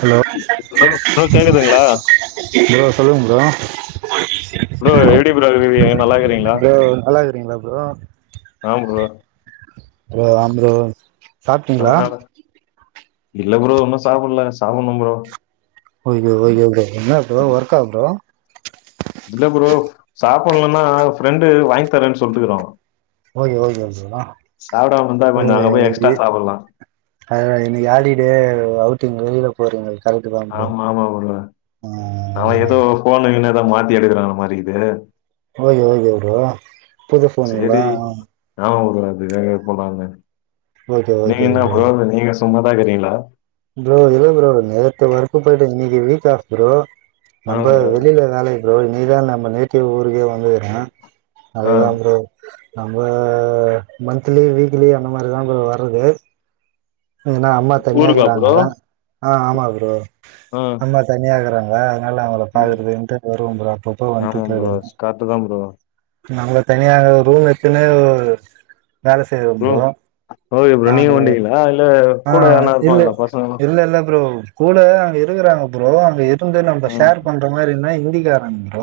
Hello bro கேக்துங்களா bro சொல்லுங்க bro எப்படி ப்ரோ நல்லா இருறீங்களா ப்ரோ ப்ரோ நல்லா இருக்கிறீங்களா ப்ரோ ஆ ப்ரோ ப்ரோ ஆம் ப்ரோ சாப்ட்டீங்களா [unintelligible] இல்ல ப்ரோ இன்னும் சாப்பிடல சாப்புனும் ப்ரோ ஒய் ஒய் என்னா ப்ரோ ஒர்க்கா ப்ரோ இல்ல ப்ரோ சாப்பிடலன்னா ஃப்ரெண்டு வாங்கி தரேன்னு சொல்லிட்டுக்கிறான் ஓகே ஓகே இருந்தா கொஞ்சோ அங்க போய் எக்ஸ்ட்ரா ஓக்கு சாப்புட்லா இன்னைக்கு ஹாலிடே அவுட் நீங்க வெளில போறீங்க கரெக்ட் தான் ப்ரோ ஆமா ஆமா புரோ ஆ நான் அதுதா ஏதோ போனுகீனு அதான் மாத்தி எடுக்கறான் மாரி இது ஓய் ய் எவடு புது போனுங்களா வேறது போலானு ஓகே நீங்க ஓகே என்ன ப்ரோ புரோ நீங்க சும்மாதான் இருக்கிறீங்களா ப்ரோ இல்ல ப்ரோ நேத்து ஒர்க் போயிட்டு இன்னைக்கு வீக் ஆப் ப்ரோ ஆ நம்ம ப்ரோ வெளியில வேலக்கி புரோ இன்னைக்கு தான் நம் நேட்டி ஊருக்கே வந்து வந்துர ஆ அதுதான் ப்ரோ நம்ம மந்த்த்லி வீக்லி அந்த மாரிதான் இப்ப வர்றது ஏன்னா அம்மா ஊருக்கா ப்ரோ தனியாகிறாங்களா ஆஹ் ஆமா ப்ரோ ஆ அம்மா தனியாகறங்க வா அதனால அவங்கள ம் பாக்குறது வரும் அப்பப்ப ஆமா வந்துட்டு ப்ரோ போயிடுவன் கரெக்ட்டு தா ப்ரோ நம்மள தனியாக ரூம் ஏத்துன்னு ஹம் ஓகே ப்ரோ நாங்க நீங்க [inaudible] இல்ல ஆ கூட யார்னா இல் இருப்பாங்களா பசங்கலா இல்லாப்ரோ கூடா அங்கே இருக்கிறாங்க ப்ரோ அங்க இரு வந்து நம்ம ஷேர் பண்ற மாரினா இங்க ஹிந்தி காரங்க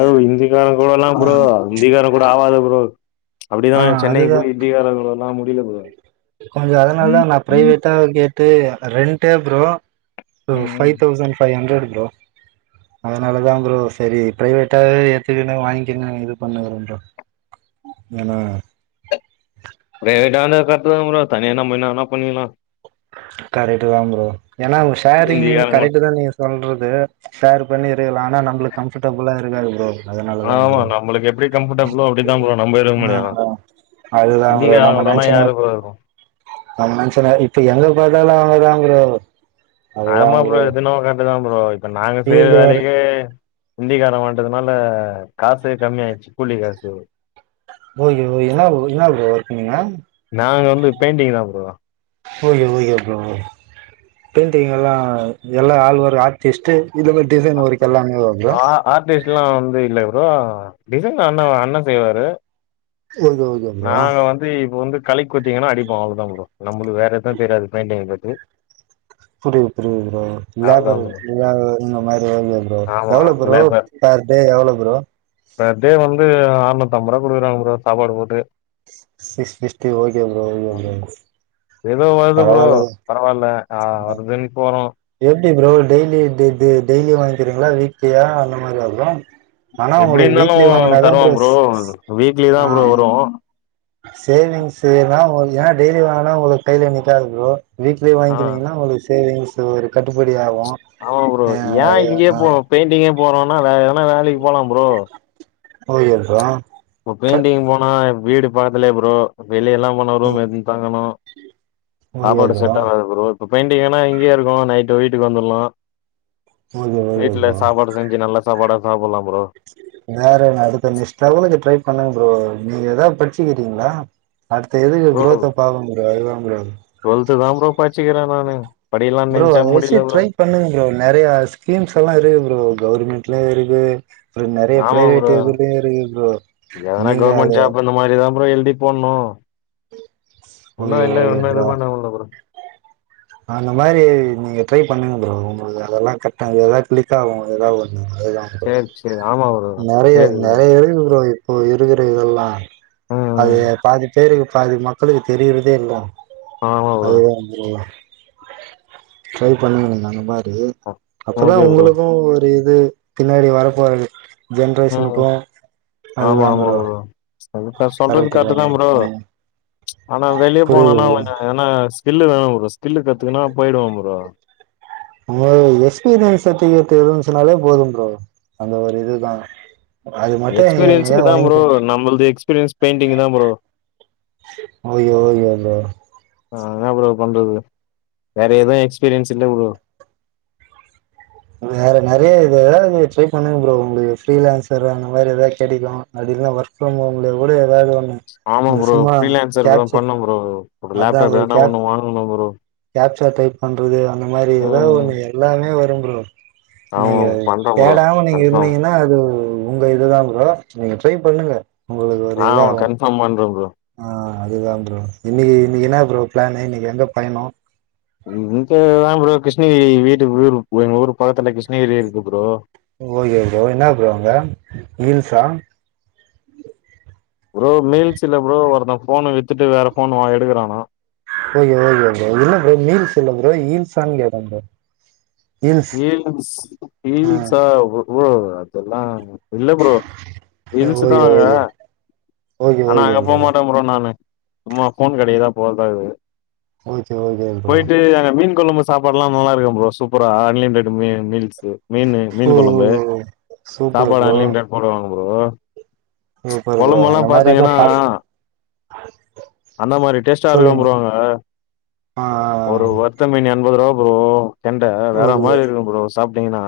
ஒவ் ஹிந்தி காரங் கூட எல்லாம் ப்ரோ இந்திகார கூட ஆவது ப்ரோ அப்டிதான் சென்னைக்கி போய் ஹிந்திகார குடுடலாம் கொஞ்சம் அதனால தான் நான பிரைவேட்டா கே ட்டு ரெண்டே ப்ரோ ஓ ம் five thousand five hundred bro அதனாலதான் ப்ரோ செரி பிரைவேட்டாவே ஏத்துக்கு வாங்கிக்குனு இது பண்ணுங்கறோன் ப்ரோ ஏன்னா லேட்டானது கரெக்ட் தான் ப்ரோ தனிய நம்ப என்ன வேணா பண்ணிகலாம் கரெக்ட் தான் ப்ரோ ஏன்னா ஷேரிங்ன்னு ஹிந்திக்காரங்க கரெக்ட் தான் நீங்க சொல்றது ஷேர் பண்ணி இருகால ஆனா நம்மளுக்கு கம்பபர்டபுளா இருக்காது ப்ரோ அதனால தான் ஆமா ப்ரோ நமளுக்கு எப்டி கம்ஃபர்டபிளோ அப்டி தான் ப்ரோ நம்ம இருக்க ஆ முடியு அதுதான் ப்ரோ ஹிந்திக்காரங்க நம்ம கூடல்லா நச்சன யாரு ப்ரோ இருக்கு நம்ம நச்சன இப்ப எங்க பாத்தாலும் இப்பதாபிரோ ஆமா ப்ரோ அதுனாவோ கர்ட் இதான் ப்ரோ இப்ப நாங்க செய்யற ஃபீல்டு வேற வேலக்கே ஹிந்திக்காரன் வாட்டதுனால காசு கம்மிய ஆயிடுச்சு கூலி காசு ஓய ய் என்னா என்ன ஒர்க பண்ணீங்க நாங்க வந்து பெயிண்டிங் தான் bro okay okay bro painting எல்லாம் எல்லா ஆழ்வ ஆர்டிஸ்ட் ஆர்டிஸ்ட் எல்லாம் வந்து இல்ல ப்ரோ டிசைன் அண்ண அண்ணன் செய்வாரு ஓகே ஓகே ப்ரோ நாங்க வந்து இப்ப வந்து கலக்கி குத்தீங்கன்னா அடிப்ப அவளதான் ப்ரோ நம்மளுக்கு வேற எதுவும் தெரியாது பெயிண்டி பத்தி புரியது புரியது ப்ரோ அவ்ளோதா லேபர் ப்ரோ இந்த மாரி ப்ரோ ஆமா எவ்வளோ ப்ரோ லேபர் பர் டே எவ்வளவு ப்ரோ அறுநூத்திஐம்பது ரூபா குடுக்குறாங்க சாப்பாடு போட்டு six sixty okay bro okay bro ஏதோ வருது ப்ரோ பரவால்ல பரவாயில்ல ஆஹ் வருதுன்னு போறோம் எப்படி ப்ரோ டெய்லி டெய்லி வாங்கிக்கிறீங்களா வீக்லியா அந்த மாரி வரும் எப்படி இருந்தாலும் தருவம் ப்ரோ வீக்லி தான் ப்ரோ வரும் சேவிங்ஸ் எல்லாம் ஏன்னா டெய்லி வாங்கனா உங்களுக்கு கையில நிக்காது ப்ரோ வீக்லே ஆ வாங்கனீங்கன்னா உங்களுக்கு சேவிங்ஸ் ஒரு கட்டுப்படி ஆகும் ஆமா ப்ரோ ஏன் இங்கயே போ பெயிண்டிங்க போறோம்னா வே ஏன்னா வேலைக்கு போலாம் ப்ரோ ஓய்யது [unintelligible] இப்ப பெயிண்டிங் போனா வீடு பக்கத்தல ப்ரோ வெளிய எல்லாம் போன ரூம் எது தாங்கணும் சாப்பாடு செட்டாகாது ப்ரோ இப்ப பெயிண்டிங்கன்னா இங்கேயே இருக்கும் நைட் வீட்டுக்கு வந்துடலாம் வீட்டு்ல சாப்பாடு செஞ்சு நல்லா சாப்பாட சாப்பிலாம் வேறே அடுத்த நஷ்டால ட்ரை பண்ணங்க ப்ரோ நீங்க ஏதாவது படிச்சுக்கிறீங்களா அடுத்த எதுக்கு ப்ரோ குரோத்த பாக்கனும் ப்ரோ அதுதான் ப்ரோ டுவெல்த்து தா ப்ரோ [unintelligible] ப்ரோ நெனச்சா அத வச்சு முடில ப்ரோ ட்ரை பண்ணுங்க ப்ரோ நிறைய ஸ்கீம்ஸ் எல்லாம் இருக்கு ப்ரோ கவர்மெண்ட்லய இருக் அது அப்பறம் நிறைய ஆமா ப்ரோ பிரைவேட்யும் இருக்கு இப்பறோ நீங்க அத அப்பறம் எழுதி போடணும் ஒன்னா ஓகே இல்ல ஓகே ஒன்னா ப்ரோ இதுவ அந்த மாரி நீங்க ட்ரை பண்ணுங்க ப்ரோ உங்களுக்கு அதெல்லாம் கத கிளிக்காதாவும் ஒ அதுதான் ப்ரோ சேரி சேரி ஆமா ப்ரோ நெறைய சேரி ப்ரோ நெறைய இப் இப்ப இருக்கிற இதெல்லாம் ம் அது ம் பாதி பேருக்கு பாதி மக்களுக்கு தெரியிறதே இல்ல ஆமா ப்ரோ அது தான் ப்ரோ ட்ரை பண்ணுங்க அந்த மாரி ஓகே அப்பதான் ப்ரோ உங்களுக்கும் ஒரு இது பின்னாடி வர போறது ம் ஜென்ரேஷனுக்கும் அதுதான் ப்ரோ அதுக்க சொல்றது கரெக்ட் கரட்டு தாங்க தான் ப்ரோ ம் ஆனா வெளியே போனேனா புரியுது ப்ரோ கொஞ்சம் என்னா ஸ்கில்லு வேணும் ப்ரோ ஸ்கில்லு கத்துக்கனா போயிடுவோன் ப்ரோ எஸ்பீரியன்ஸ்சட்பிகேட் இருந்ச்சுனாலே போதும் ப்ரோ அந்த ஒரு இதுதான் எக்ஸ்பீரியன்ஸுக்கு தான் ப்ரோ நம்மளது எக்ஸ்பீரியன்ஸ் பெயிண்டிங் தான் ப்ரோ [inaudible] ஆஹ நான என்ன ப்ரோ பண்றது வேற எதுவும் எக்ஸ்பீரியன்ஸ் இல்ல ப்ரோ வேற நெறைய இது எதாவது ட்ரை பண்ணுங்க ப்ரோ உங்களுக்கு ரீலான்சர் அந்த மாரி ஏதாவ கெடைக்கும் அடல்லாம் ஒர்க் ஃப்ரம் ஹோம்ல கூட ஏதாவது ஒண்ணு ஆமாம் இந்த ப்ரோ சும்மா பஃரீலான்ஸ்தான் கேப்சர் பண்ணும் ப்ரோ ப லேப்டாப் ஏதனா ஒண்ணும் வாங்கணும் ப்ரோ ஆப்ஸ் டைப் பண்ணறது அந்த மாரி ஏதோ ம். ஒண்ணு எல்லாமே வரும் [inaudible] ஆமா நீங்க பண்றேன் ப்ரோ. தேடாம நீங்க கன்ஃபார்ம். இருந்தீங்கன்னா அது உங்க இதுதான் ப்ரோ நீங்க ட்ரை பண்ணுங்க உங்களுக்கு ஒரு ஆ இதாகு கன்ஃபார்ம் பண்ரேன் ப்ரோ ஆ அதுதான் ப்ரோ இன்னைக்கி இன்னைக்கி என்ன ப்ரோ பிளான் இன்னைக்கி எங்க பயணம் இங்க வே ப்ரோ கிருஷ்ணகிரி வீட்டுக்கு எங்க ஊர் பக்கத்துல கிருஷ்ணகிரி இருக்கு ப்ரோ ஓகே ப்ரோ என்ன ப்ரோ அங்க ஹீல்ஸா ப்ரோ மீல்ஸ் இல்ல ப்ரோ ஒருத்தன் போன் வித்துட்டு வேற போன் வா எடுக்றானா ஓகே ஓகே ப்ரோ மீல்ஸ் இல்ல ப்ரோ ஹீல்ஸ்ஸான்னு கேட்டேன் ப்ரோ ஹில்ஸ் ஆ ஹில்ஸ் ச உ ஓ அதெல்லாம் இல்ல ப்ரோ ஹீல்ஸ் தான் ஓகே அங்க ஓகே ஓகே ஆனா ஓகே அங்க போகமாட்டேன் ப்ரோ நானு ஆமா போன் கடைக்கு தான் போறதா இருக்கு ஓகே ஓகே ப்ரோ போயிட்டு அங்க மீன் கொழம்பு சாப்பாடுல்லாம் நல்லா இருக்கும் ப்ரோ சூப்பரா மீல்லி மீ மீல்ஸ் மீனு ஓ மீனு கொழம்பு ஓ ஓ சூப்பர் சாப்பாடு ப்ரோ அன்லிமிட் போடுவாங்க ஓ சூப்பர் ப்ரோ அந்த மாரிதா பாஸ் [unintelligible] அந்த மாரி டேஸ்டா இருக்கு சொல்லுங்க ப்ரோ அங்க ஆ ஆ ஒரு ஆ வருத்த மீனு எண்பது ரூபா ப்ரோ கெண்ட வேற ஓகே மாரி இருக்கு ப்ரோ சாப் தேனா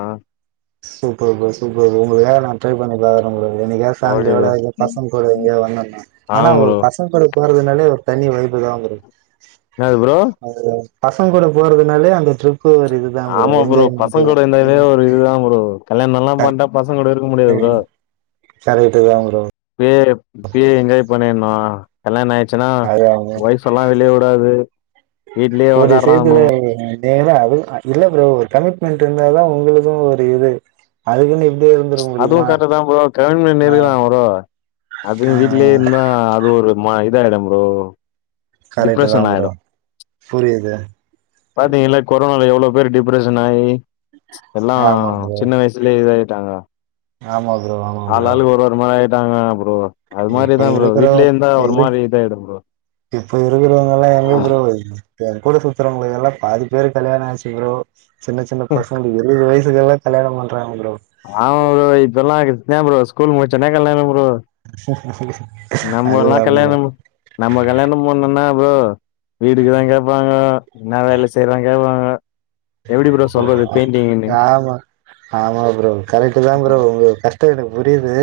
சூப்பர் ப்ரோ சூப்பர் ப்ரோ இப்பவேனா ட்ரை பண்ணி பாக்குற ப்ரோ என்னிக்காவது பேமிலியொட ஆமா இல் பசங்கூட எங்கியோ வந்தோனா அனா ஒர் ப்ரோ பசங்கூட போறதுனாலே ஒரு தனி வைப் இதான் ப்ரோ என்னது ப்ரோ பசங்கூட போறதுனாலே அந்த ட்ரிப் கோ ஒரு இதுதான் ப்ரோ என்ஜாய்மெண்ட்டு கல்யாணலா பண்டா பசங்கூட இருக்க முடியாது ப்ரோ கரெக்ட்டு தான் ப்ரோ இப்பயே இப்பயே என்ஜாய் பண்ணிற்னும் ஆஹ கல்யாண ஆயிச் ச்சனா அதா ஒய்ஃப்ல்லாம் வெளியவுடாது வீட்லயே ஒக்கரானும் ஏங்க அது இல்ல ப்ரோ ஒரு கமிட்மெண்ட் இருந்ததா உங்களும் ஒரு இது அதுக்குன்னு இப்டியே இருந்துட அதுவும் முடியுமா கரெட்டுதா ப்ரோ கிளம்பி ஆ நின்னுக்கிறா அது ஆ வீட்லே இருந்தா அது ஒரு மா எந்த இடம் ப்ரோ கரெக்ட்டுதா டிப்ரெஷன் ப்ரோ புரியுது பாத்தீங்ளா கொரோன்ல எவ்வுளோ பேரு டிப்ரெஷன் ஆயி எல்லா ஆமா ப்ரோ சின்ன வயசுலே இதாய்ட்டாங்க ஆமா ப்ரோ ஆமா ஆள் ப்ரோ ஆளுக் ஒரு ஒருமாரி ஆய்ட்டாங்க போ இப்ப இருக்கற ப் இப்ப இரு இதாயிடு ப்ரோ இப்ப இருக்கறவங்கலா எங்க ப்ரோ எங்கூட சுத்துறவங்களுக்கு எல்லாம் பாதி பேருக்கு கல்யாணம் ஆச்சு ப்ரோ சின்ன சின்ன பசங்க இருவது வயஸ் க்கல்லா கல்யாண பண்றாங்க ப்ரோ ஆம ப்ரோ இப்பல்லாம் நா ப்ரோ ஸ்கூல் முடிச்ச ஒடன கல்யாண அதுதா நம்ல்லாம் ப்ரோ கல்யாணம் நம்ம கல்யாணம் போனோம்னா உம் வீடுக்குதான் கேட்பாங்க என்ன வேல செய்றாங்க கேட்பாங்க எப்படி ப்ரோ சொல்றது பெயிண்டிங்கன்னு ஆமா ஆமா ப்ரோ கரெட் தான் ப்ரோ உங்க கஷ்ட தெரியுது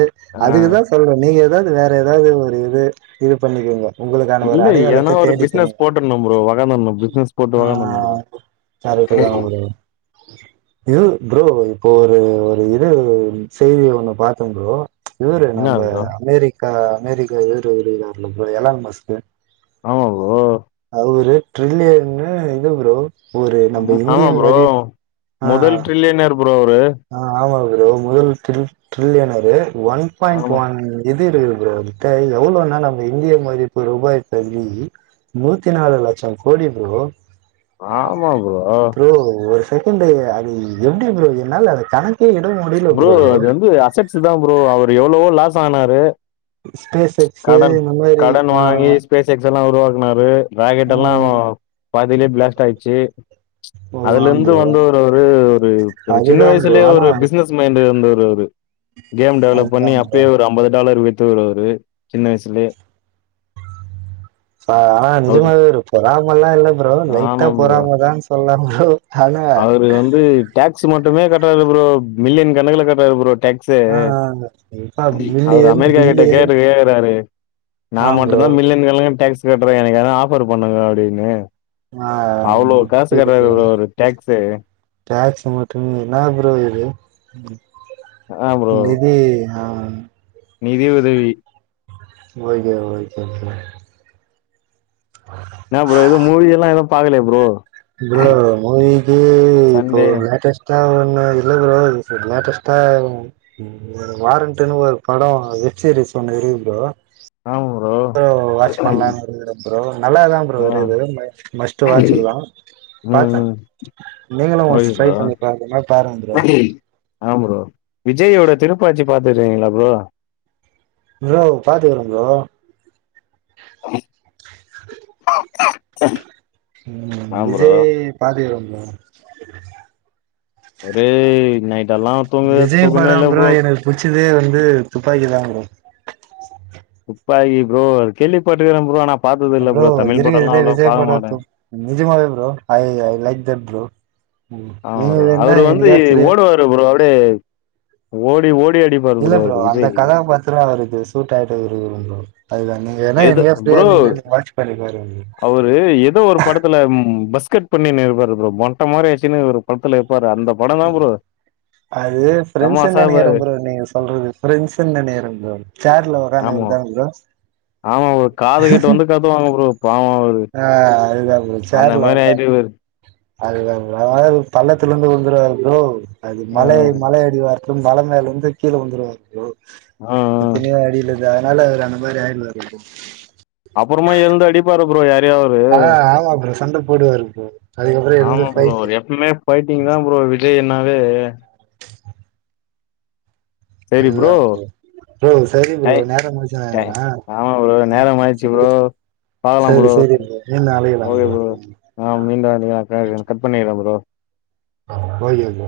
ஆ. அதுக்குதான் சொல்றேன் நீங்க எது எதாவது வேற எதாவது ஒரு இது இது பண்ணிக்கோங்க உங்களுக்கான ஒரு இல்ல எதனா அடையாளத்த ஒரு பிசினஸ் தேடிக்கோங்க போட்டுணும் ப்ரோ வளந்துரணும் பிசினஸ் போட்டு வளந்துணும் ப்ரோ இப்ப தா ப்ரோ ஒரு இது ப்ரோ செய்தி ஒண்ணு பாத்தன் ப்ரோ இவரு என்ன நம்ம ப்ரோ அமெரிக்கா ரா அமெரிக்கா வேறு வோர்ல எளாம் மஸ்க்க ஆமா ப்ரோ ஒரு ட்ரில்லியன் இது ஒரு ப்ரோ நம்ம ஆமா இந்தியன் ப்ரோ முதல் டிரில்லியனர் ஆஹ் ஆமா ப்ரோ முதல் ட்ரீ ட்ரிலியணர் [inaudible] ஒன் பாயிண்ட் ஆமா ஒன் இது இருக்கு எவ்வளோன்னா நம்ம இந்திய மதிப்பு ரூபாய் படி நூத்தி நாலு லட்சம் கோடி ப்ரோ ஆமா ப்ரோ செகண்ட அது எப்டி ப்ரோ என்னால அது கணக்கு ப்ரோ அது வந்து அசட்ஸ் தான் ப்ரோ அவர் எவ்ளோவோ லாஸ்ட் ஆனாரு ஸ்பேஸ் எக்ஸ் கடன் இந்த மாதிரி கடன் வாங்கி ஆஹ் ஸ்பேஸ் எக்ஸ் எல்லா உருவாக்குனாரு ராக்கெட் எல்லாம் பாதிலயே பிளாஸ்ட் ஆயிடுச்சி ஓ அதுல ஆம் இருந்து ப்ரோ வந்து ஒரு ஒரு ஒரு சின்ன அதுதா ப்ரோ வயசுலயே ஆனா ஒரு பிசினஸ் மைண்ட் ஒரு ஒரு கேம் டெவலப் அதுதா பண்ணி ப்ரோ அப்படியே ஒரு அம்பது டாலர் வெத்து தோ அவரு சின்ன வயசிலே ஆனா நிஜமரு பொறாமல்லா இல்ல ப்ரோ லைட்டா ஆமா ப்ரோ பொறம தான்னு சொல்ல ஹவோ அவரு வந்து டேக்ஸ் மட்டுமே க ட்டுவரு ப்ரோ மில்லியன் கணக்குல கட்டுவாரு ப்ரோ டாக்ஸ் ஆ ஆ இப்ப அவர் பில்லியன் அமெரிக்கா கிட்ட பில்லியன் கேட்டு கேறாரு ஆ நான் ப்ரோ மட்டும் தான் மில்லியன் கணக்குல டாக்ஸ் கட்டுற எனக்கு ஏன்னா ஆஃபர் பண்ணுங்க அப்படின்னு ஆஹ் புரிது அவரு டேக்ஸு டாக்ஸ் மட்டுமே என்ன ப்ரோ இது அஹ் ப்ரோ ஆஹ் நிதி உதவி ஓகே ஓகே ப்ரோ நா ப்ரோ ஏத மூவி எல்லாம் எதுவும் பாக்கலயா ப்ரோ ப்ரோ மூவீக்கி இப்போ சண்டே லேட்டஷ்டா ஒண்ணு இல்ல ப்ரோ லேட்டஸ்டா வாரண்டன்னு ஒரு படம் வெப் சீரிஸ் ஒண்ணு இருக்கு ப்ரோ ப்ரோ வாட்ச் பண்ணலான்னு இருக்க ப்ரோ நல்ல தான் ப்ரோ ஆ இருக்குது மஸ்ட் வாட்சதான் ம் பார்த்தேன் ம் நீங்களும் ஓகே ட்ரை ப்ரோ பண்ணி பாக்கிறதுனா பாருங்க ப்ரோ விஜய்யோட திருப்பாச்சி பாத்துக்கீங்களா அ ப்ரோ ப்ரோ பாத்துகுற ப்ரோ [inaudible] [inaudible] [inaudible] உம் ஆமா ப்ரோ விஜய் பத்துக்குற ஆஹ் ஒரு நைட் எல்லா தூங்கவே விஜய் பட தூக்கமே இல்ல ப்ரோ எனக்கு புச்சதே வந்து இது துப்பாக்கி தான் ப்ரோ துப்பாகி ப்ரோ கேள்வி பட்டுக்கறேன் ப்ரோ ஆனா பாத்தது இல்ல ப்ரோ தமிழ் படம்லா இருகதுல அவ்ளோ விஜய் பாக்க மாட்டே படத்து நஜமாவே bro I I like that bro ம் ஆ நீங்க வேன்னா அவரு வந்து என்னைக்கா ஃப்ரீயா ஓடுவாரு ப்ரோ டு ஓடி ஓடி அடிப்பாரு இல்ல ப்ரோ அவரு அந்த விஜய் கதாபாத்திரம் அவர் இது [unintelligible] எது ப்ரோ பண்ணி பாருங்க அவரு ஏதோ ஒரு படத்துல பஸ்கட் பண்ணினு இருபாரு ப்ரோ மொட்ட மாரி அடிச்சு ஒரு படத்துல இருப்பாரு. அந்த படம் தான் ப்ரோ. அது ஃப்ரெண்ட்ஸ்னு தமாஷா இருப்பாரு. நெனைக்கிறேன் ப்ரோ நீங்க சொல்றது ஃப்ரெண்ட்ஸ் நெனைக்கிறேன் ப்ரோ சேர்ல உக்காந்து ஆமா. இருப்பாங்க ப்ரோ ஆமா ஒரு காது கேட்டு வந்து கத்துவாங்க ப்ரோ பாவும் அவுரு ஆ [unintelligible] அந்த மாரி ஆயிட்டு இவரு அதுல எவ்ளோவ் பள்ளத்துல இருந்து உழுந்துருவாரு ப்ரோ அது ஆ, மலை மலை அடிவாரம் மழ மேல இருந்து கீழ உழுந்துருவாரு ப்ரோ ஆ, ஆ. எத்தனையோ அடில இது அதனால அந்த மாரி ஆயிடுவாரு ப்ரோ அப்புறமா எழுந்து அடிப்பாரு ப்ரோ யாரையோ அவரு ஆ ஆமா ப்ரோ சண்ட போடுவாரு ப்ரோ அதுக்கப்புறோ எழுந்து ஆமா ப்ரோ ஃபைட்டு எப்பவுமே ஃபைட்டிங் தான் ப்ரோ விஜய் அண்ணா [unintelligible] சரி ப்ரோ ப்ரோ சரி ப்ரோ டைம் நேரம் டைம் முடிஞ்சுதுனா ஆ ஆமா ப்ரோ நேரம் ஆ, ஆயிடுச்சு ப்ரோ சரி பாக்கலாம் சரி ப்ரோ சரி மீண்டும் அழைக்கலாம் ஓகே ப்ரோ ஆஹ் மீண்டும் கட் பண்ணிக்றேன் ப்ரோ ஒகே ப்ரோ